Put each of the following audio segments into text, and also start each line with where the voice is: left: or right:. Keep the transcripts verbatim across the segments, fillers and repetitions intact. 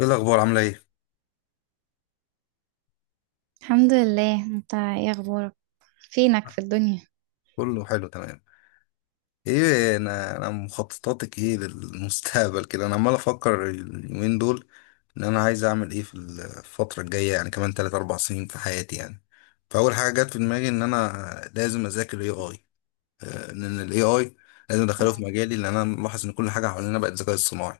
left: ايه الاخبار عامله ايه؟
right: الحمد لله، انت ايه اخبارك؟ فينك في الدنيا؟
left: كله حلو تمام. ايه، انا انا مخططاتك ايه للمستقبل كده؟ انا عمال افكر اليومين دول ان انا عايز اعمل ايه في الفتره الجايه، يعني كمان تلاته اربعه سنين في حياتي يعني. فاول حاجه جت في دماغي ان انا لازم اذاكر الاي اي، لان الاي اي لازم ادخله في مجالي، لان انا ملاحظ ان كل حاجه حوالينا بقت ذكاء اصطناعي.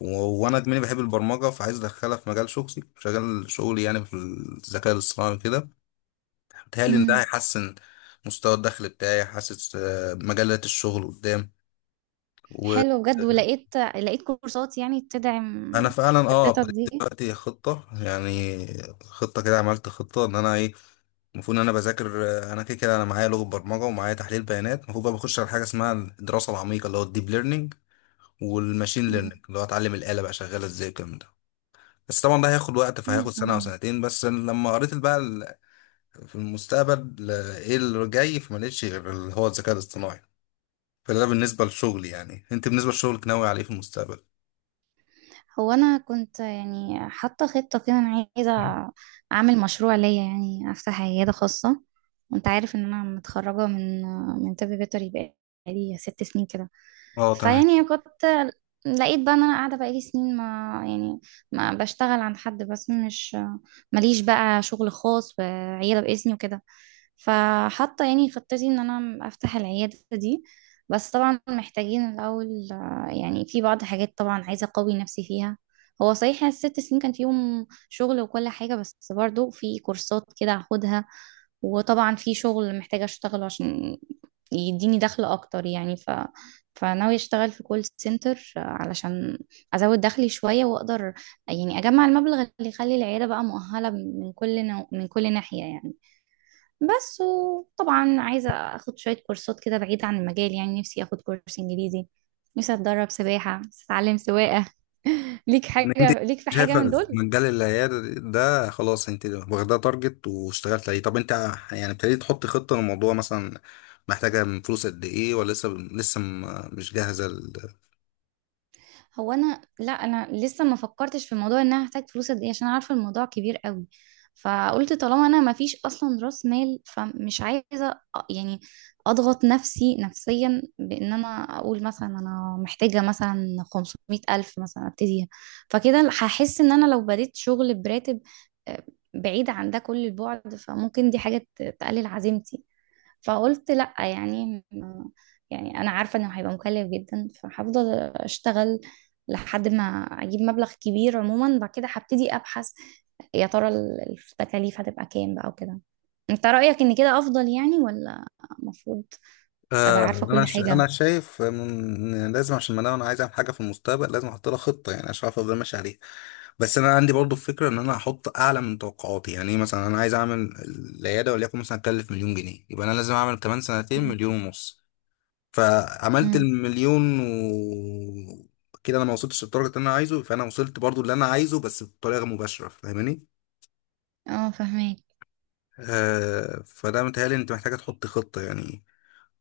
left: و- وانا دماغي بحب البرمجه، فعايز ادخلها في مجال شخصي، شغال شغلي يعني في الذكاء الاصطناعي كده. بيتهيألي إن ده
right: امم
left: هيحسن مستوى الدخل بتاعي، حاسس آه، مجالات الشغل قدام. وأنا
right: حلو بجد، ولقيت لقيت كورسات يعني تدعم
left: فعلا أه
right: خطتك
left: ابتديت
right: دي؟
left: دلوقتي خطة، يعني خطة كده، عملت خطة إن أنا إيه المفروض إن أنا بذاكر. آه، أنا كده كده أنا معايا لغة برمجة ومعايا تحليل بيانات، المفروض بقى بخش على حاجة اسمها الدراسة العميقة اللي هو الديب ليرنينج والماشين ليرنينج اللي هو أتعلم الآلة بقى شغالة إزاي والكلام ده. بس طبعا ده هياخد وقت، فهياخد سنة أو
right: مم.
left: سنتين. بس لما قريت بقى ال- في المستقبل آه، إيه اللي جاي، فما لقيتش غير اللي هو الذكاء الاصطناعي. فده بالنسبة لشغلي. يعني انت بالنسبة لشغلك ناوي عليه في المستقبل؟
right: هو انا كنت يعني حاطه خطه كده، انا عايزه اعمل مشروع ليا، يعني افتح عياده خاصه. وانت عارف ان انا متخرجه من من طب بيطري بقالي ست سنين كده.
left: اه تمام.
right: فيعني كنت لقيت بقى ان انا قاعده بقالي سنين، ما يعني، ما بشتغل عند حد، بس مش، ماليش بقى شغل خاص وعياده باسمي وكده. فحاطه يعني خطتي ان انا افتح العياده دي. بس طبعا محتاجين الاول، يعني في بعض الحاجات طبعا عايزة أقوي نفسي فيها. هو صحيح يعني الست سنين كان فيهم شغل وكل حاجة، بس برضو في كورسات كده هاخدها. وطبعا في شغل محتاجة أشتغله عشان يديني دخل أكتر يعني. ف فناوي أشتغل في كول سنتر علشان أزود دخلي شوية، وأقدر يعني أجمع المبلغ اللي يخلي العيادة بقى مؤهلة من كل نوع، من كل ناحية يعني. بس وطبعا عايزة اخد شوية كورسات كده بعيدة عن المجال، يعني نفسي اخد كورس انجليزي، نفسي اتدرب سباحة، نفسي اتعلم سواقة. ليك
left: يعني انت
right: حاجة ليك في حاجة من
left: شايفة
right: دول؟
left: مجال العيادة ده خلاص انت واخداه تارجت واشتغلت عليه. طب انت يعني ابتديت تحط خطة للموضوع مثلا، محتاجة من فلوس قد ايه؟ ولا لسه لسه م- مش جاهزة؟
right: هو انا، لا، انا لسه ما فكرتش في موضوع ان انا هحتاج فلوس قد ايه، عشان عارفه الموضوع كبير قوي. فقلت طالما انا ما فيش اصلا راس مال، فمش عايزه، أ- يعني اضغط نفسي نفسيا بان انا اقول مثلا انا محتاجه مثلا خمسمائة ألف الف مثلا ابتديها. فكده هحس ان انا لو بديت شغل براتب آه، بعيد عن ده كل البعد، فممكن دي حاجه ت- تقلل عزيمتي. فقلت لأ، يعني م- يعني أنا عارفة إنه هيبقى مكلف جدا، فهفضل أشتغل لحد ما أجيب مبلغ كبير. عموما بعد كده هبتدي أبحث، يا ترى ال- التكاليف هتبقى كام بقى وكده. أنت رأيك إن كده أفضل يعني، ولا المفروض أبقى
left: آه،
right: عارفة كل
left: انا ش...
right: حاجة؟
left: انا شايف من... إن لازم، عشان ما انا عايز اعمل حاجه في المستقبل لازم احط لها خطه، يعني عشان اعرف افضل ماشي عليها. بس انا عندي برضو فكره ان انا احط اعلى من توقعاتي، يعني إيه، مثلا انا عايز اعمل العياده وليكن مثلا اكلف مليون جنيه، يبقى انا لازم اعمل كمان سنتين
right: مم.
left: مليون ونص. فعملت
right: امم،
left: المليون و كده انا ما وصلتش للدرجه اللي انا عايزه، فانا وصلت برضو اللي انا عايزه بس بطريقه مباشره، فاهماني؟
right: اه، فهماك.
left: آه، فده متهيألي انت محتاجه تحط خطه يعني.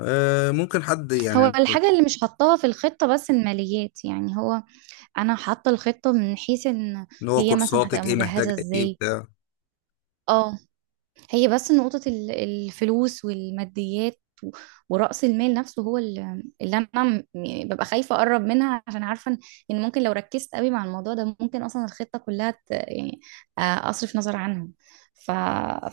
left: آه، ممكن حد
right: هو
left: يعني
right: الحاجة اللي مش حطاها في الخطة بس الماليات، يعني هو انا حاطة الخطة من حيث ان
left: اللي هو
right: هي مثلا هتبقى
left: كورساتك ايه، محتاجه
right: مجهزة
left: ايه،
right: ازاي.
left: بتاع.
right: اه. هي بس نقطة ال- الفلوس والماديات، و- ورأس المال نفسه، هو ال- اللي أنا، م- يعني ببقى خايفة أقرب منها، عشان عارفة إن إن ممكن لو ركزت قوي مع الموضوع ده، ممكن أصلا الخطة كلها ت- يعني آه، أصرف نظر عنها. ف...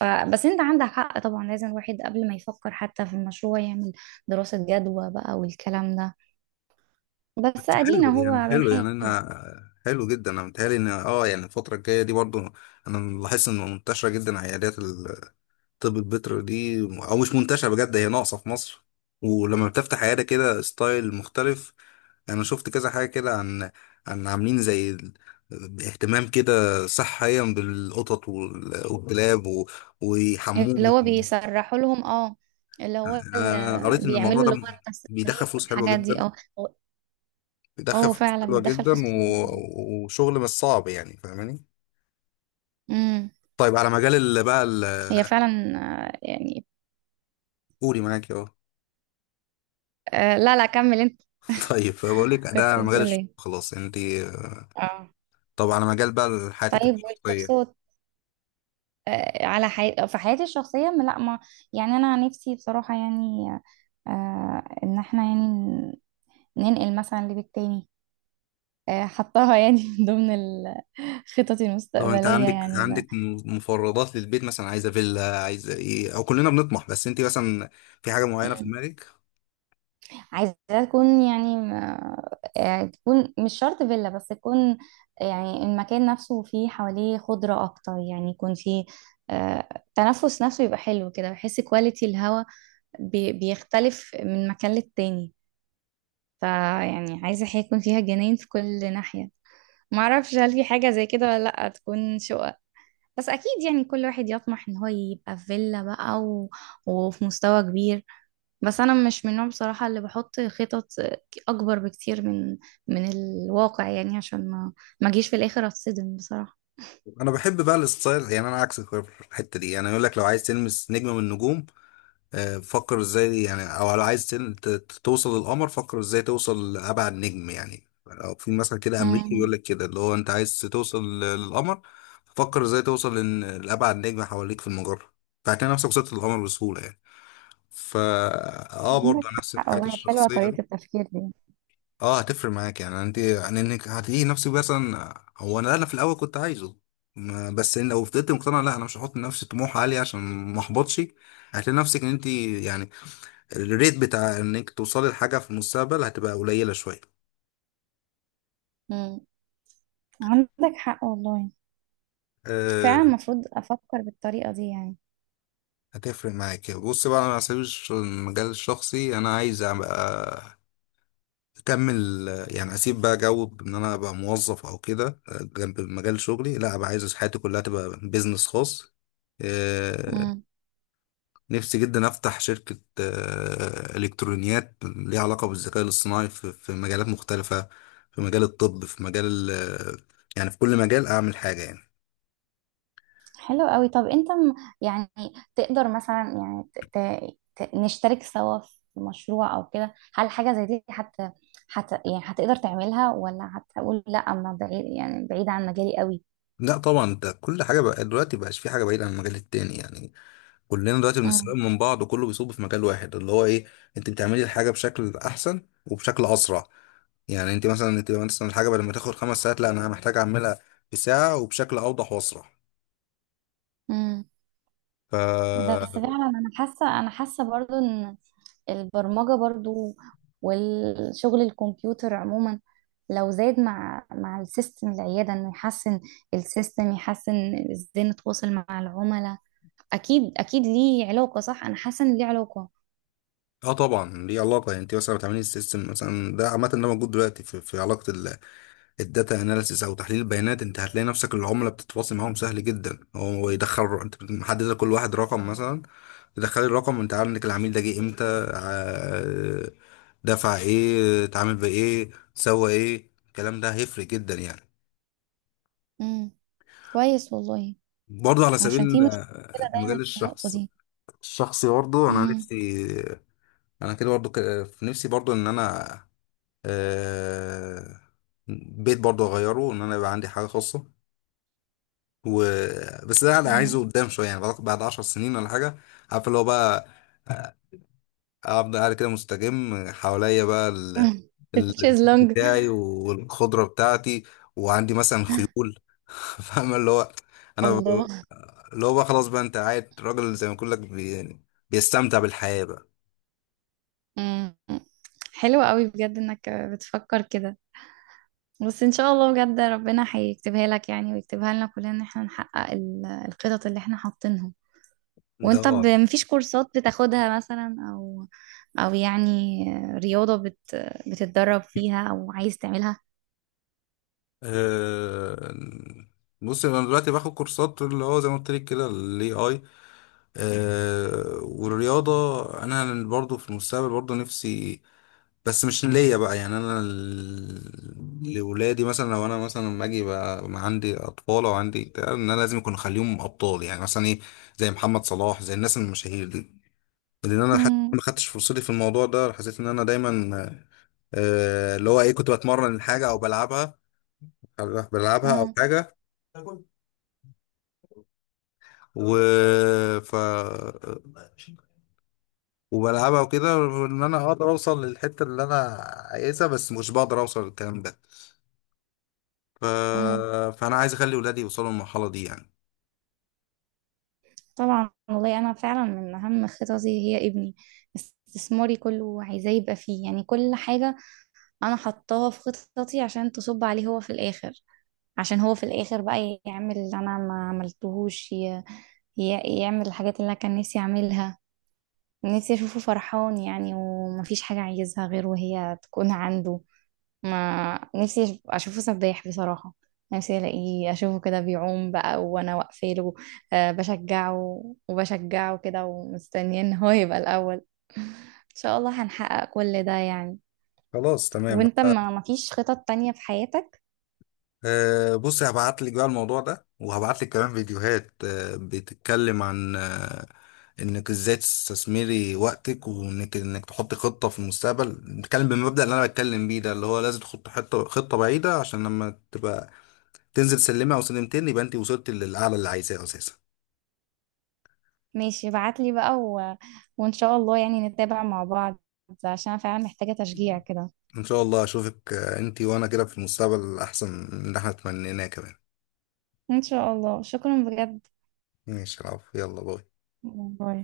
right: ف... بس أنت عندك حق طبعا، لازم الواحد قبل ما يفكر حتى في المشروع يعمل دراسة جدوى بقى والكلام ده. بس
left: بس
right: أدينا
left: حلو يعني،
right: هو
left: حلو يعني،
right: بنحاول.
left: انا حلو جدا. انا متهيألي ان اه يعني الفتره الجايه دي برضو، انا لاحظت ان منتشره جدا عيادات الطب البيطري دي، او مش منتشره بجد، هي ناقصه في مصر. ولما بتفتح عياده كده ستايل مختلف، انا شفت كذا حاجه كده عن عن عاملين زي ال- اهتمام كده صحيا بالقطط وال- والكلاب و-
right: اللي هو
left: ويحموهم.
right: بيسرحوا لهم، اه. اللي هو
left: انا قريت
right: ال-
left: ان الموضوع
right: بيعملوا
left: ده
right: اللي هو
left: بيدخل
right: التسريح
left: فلوس حلوه
right: والحاجات دي،
left: جدا،
right: اه.
left: بيدخل
right: اه،
left: فلوس
right: فعلا
left: حلوه
right: بتدخل
left: جدا
right: فلوس كتير.
left: و... وشغل مش صعب يعني، فاهماني؟
right: امم.
left: طيب على مجال اللي بقى ال-
right: هي فعلا. آه، يعني
left: قولي معاكي اهو.
right: آه، لا، لا، كمل انت.
left: طيب بقول لك، ده
right: كنت
left: على مجال
right: بتقول
left: الشغل
right: ايه؟
left: خلاص انت.
right: اه.
left: طب على مجال بقى حياتك
right: طيب،
left: الشخصيه.
right: والكورسات. آه، على حي... في حياتي الشخصية، ما- لا، ما يعني انا نفسي بصراحة، يعني آه، ان احنا يعني ن- ننقل مثلا لبيت تاني. آه، حطاها يعني من ضمن ال- خططي
left: طب انت
right: المستقبلية
left: عندك
right: يعني.
left: عندك م- مفردات للبيت مثلا؟ عايزه فيلا، عايزه ايه؟ او كلنا بنطمح، بس انت مثلا في حاجه معينه في
right: بقى
left: دماغك؟
right: عايزة تكون يعني ما- آه، تكون مش شرط فيلا، بس تكون، يعني المكان نفسه فيه حواليه خضرة أكتر، يعني يكون فيه آه، تنفس نفسه يبقى حلو كده. بحس كواليتي الهوا بي- بيختلف من مكان للتاني. فيعني عايزة حاجة يكون فيها جناين في كل ناحية. معرفش هل في حاجة زي كده ولا لأ، تكون شقة. بس أكيد يعني كل واحد يطمح إن هو يبقى في فيلا بقى، و... وفي مستوى كبير. بس انا مش من النوع بصراحة اللي بحط خطط اكبر بكتير من من الواقع، يعني عشان ما ما اجيش في الاخر اتصدم بصراحة.
left: انا بحب بقى الستايل، يعني انا عكسك في الحته دي. يعني يقول لك لو عايز تلمس نجمه من النجوم، آه، فكر ازاي يعني، او لو عايز تل- ت- ت- توصل للقمر، فكر ازاي توصل لابعد نجم. يعني لو في مثلا كده امريكي
right: امم
left: يقول لك كده اللي هو انت عايز توصل ل- للقمر، فكر ازاي توصل لن- لابعد نجم حواليك في المجره، فهتلاقي نفسك وصلت للقمر بسهوله يعني. فا اه
right: عندك
left: برضه نفس
right: حق
left: الحاجات
right: والله، حلوة
left: الشخصيه
right: طريقة
left: دي.
right: التفكير دي.
left: اه هتفرق معاك يعني، انت يعني انك هتلاقي نفسك مثلا. هو انا انا في الاول كنت عايزه ما- بس إن لو فضلت مقتنع لا انا مش هحط لنفسي طموح عالي عشان ما احبطش، هتلاقي نفسك ان انت يعني الريت بتاع انك توصلي لحاجة في المستقبل هتبقى قليلة شوية.
right: مم. عندك حق والله،
left: أه،
right: فعلا المفروض افكر بالطريقة دي يعني.
left: هتفرق معاك. بص بقى، انا هسيب الش- المجال الشخصي، انا عايز ابقى اكمل. يعني اسيب بقى جو ان انا ابقى موظف او كده آه، جنب مجال شغلي، لا ابقى عايز حياتي كلها تبقى بيزنس خاص. آه،
right: امم
left: نفسي جدا افتح شركة آه، الكترونيات ليها علاقة بالذكاء الاصطناعي في في مجالات مختلفة، في مجال الطب، في مجال ال- يعني في كل مجال اعمل حاجة يعني.
right: حلو قوي. طب انت م- يعني تقدر مثلا، يعني ت... ت... ت- نشترك سوا في مشروع او كده؟ هل حاجة زي دي حت... حت... يعني هتقدر تعملها، ولا هتقول لا، انا بعيد، يعني بعيد عن مجالي قوي؟
left: لا طبعا، انت كل حاجه بقى دلوقتي بقاش في حاجه بعيده عن المجال التاني يعني. كلنا دلوقتي بنستفاد
right: مم.
left: من بعض، وكله بيصب في مجال واحد اللي هو ايه، انت بتعملي الحاجه بشكل احسن وبشكل اسرع. يعني انت مثلا انت مثلا الحاجه بدل ما تاخد خمس ساعات، لا انا محتاج اعملها في ساعه وبشكل اوضح واسرع.
right: مم.
left: ف
right: بس فعلا انا حاسه، انا حاسه برضو ان البرمجه برضو، والشغل الكمبيوتر عموما، لو زاد مع مع السيستم العياده انه يحسن السيستم، يحسن ازاي نتواصل مع العملاء. اكيد اكيد ليه علاقه، صح، انا حاسه ان ليه علاقه.
left: اه طبعا ليه علاقه. يعني انت مثلا بتعملي السيستم مثلا ده، عامه ده موجود دلوقتي في, في علاقه ال- الداتا اناليسيس او تحليل البيانات، انت هتلاقي نفسك العملاء بتتواصل معاهم سهل جدا، هو يدخل انت محدد لكل واحد رقم مثلا، تدخلي الرقم وانت عارف انك العميل ده جه امتى، ع- دفع ايه، اتعامل بايه، سوى ايه، الكلام ده هيفرق جدا يعني.
right: امم. كويس والله،
left: برضه على سبيل
right: عشان في مشكله دايما
left: المجال
right: في النقطه
left: الشخص
right: دي.
left: الشخصي، برضه انا
right: امم.
left: نفسي، انا كده برضه ك- في نفسي برضه ان انا آه، بيت برضه اغيره، ان انا يبقى عندي حاجه خاصه. و بس ده انا عايزه قدام شويه، يعني بعد بعد عشر سنين ولا حاجه، عارف اللي هو بقى آه، افضل قاعد كده مستجم حواليا بقى ال- البيت
right: تشيز لونج.
left: بتاعي والخضرة بتاعتي، وعندي مثلا خيول. فاهم اللي هو، انا ب-
right: الله.
left: اللي هو بقى خلاص بقى، انت قاعد راجل زي ما بقول لك بي... يعني بيستمتع بالحياة بقى.
right: مم. حلو قوي بجد انك بتفكر كده. بس ان شاء الله بجد ربنا هيكتبها لك يعني، ويكتبها لنا كلنا ان احنا نحقق ال- الخطط اللي احنا حاطينها.
left: ده
right: وانت
left: اه
right: ب- مفيش كورسات بتاخدها مثلا، او، او يعني رياضة بت بتتدرب فيها او عايز تعملها؟
left: آه، بص انا دلوقتي باخد كورسات اللي هو زي ما قلت لك كده، الاي اي والرياضة. انا برضو في المستقبل برضو نفسي، بس مش ليا بقى يعني، انا ال- لولادي مثلا، لو انا مثلا لما اجي بقى ما عندي اطفال او عندي بتاع، ان انا لازم يكون اخليهم ابطال يعني، مثلا ايه، زي محمد صلاح زي الناس المشاهير دي. لان انا حتى
right: امم.
left: ما خدتش فرصتي في الموضوع ده، حسيت ان انا دايما آه، اللي هو ايه، كنت بتمرن حاجه او بلعبها، بلعبها او
right: اه.
left: حاجه و ف وبلعبها وكده، ان انا اقدر اوصل للحته اللي انا عايزها، بس مش بقدر اوصل للكلام ده ف...
right: امم.
left: فانا عايز اخلي ولادي يوصلوا للمرحله دي يعني.
right: طبعا والله، انا فعلا من اهم خططي هي ابني. استثماري كله عايزاه يبقى فيه، يعني كل حاجة انا حطاها في خططي عشان تصب عليه هو في الاخر. عشان هو في الاخر بقى يعمل اللي انا ما عملتهوش، ي... ي... يعمل الحاجات اللي انا كان نفسي اعملها. نفسي اشوفه فرحان، يعني ومفيش حاجة عايزها غير وهي تكون عنده. ما نفسي أش- اشوفه سباح بصراحة. نفسي الاقيه اشوفه كده بيعوم بقى، وانا واقفه له آه، بشجعه، وبشجعه كده، ومستنيه ان هو يبقى الاول. ان شاء الله هنحقق كل ده يعني.
left: خلاص تمام.
right: وانت، ما مفيش خطط تانية في حياتك؟
left: أه بص، هبعت لك بقى الموضوع ده، وهبعت لك كمان فيديوهات أه بتتكلم عن أه انك ازاي تستثمري وقتك، وانك انك تحطي خطه في المستقبل. نتكلم بالمبدأ اللي انا بتكلم بيه ده، اللي هو لازم تحط حته خطه بعيده، عشان لما تبقى تنزل سلمه او سلمتين يبقى انت وصلت للاعلى اللي عايزاه اساسا.
right: ماشي، ابعتلي بقى، و... وإن شاء الله يعني نتابع مع بعض، عشان أنا فعلا محتاجة تشجيع كده.
left: ان شاء الله اشوفك آه، انت وانا كده في المستقبل احسن من اللي احنا تمنيناه كمان.
right: إن شاء الله، شكرا بجد.
left: ماشي، العفو، يلا باي.
right: باي.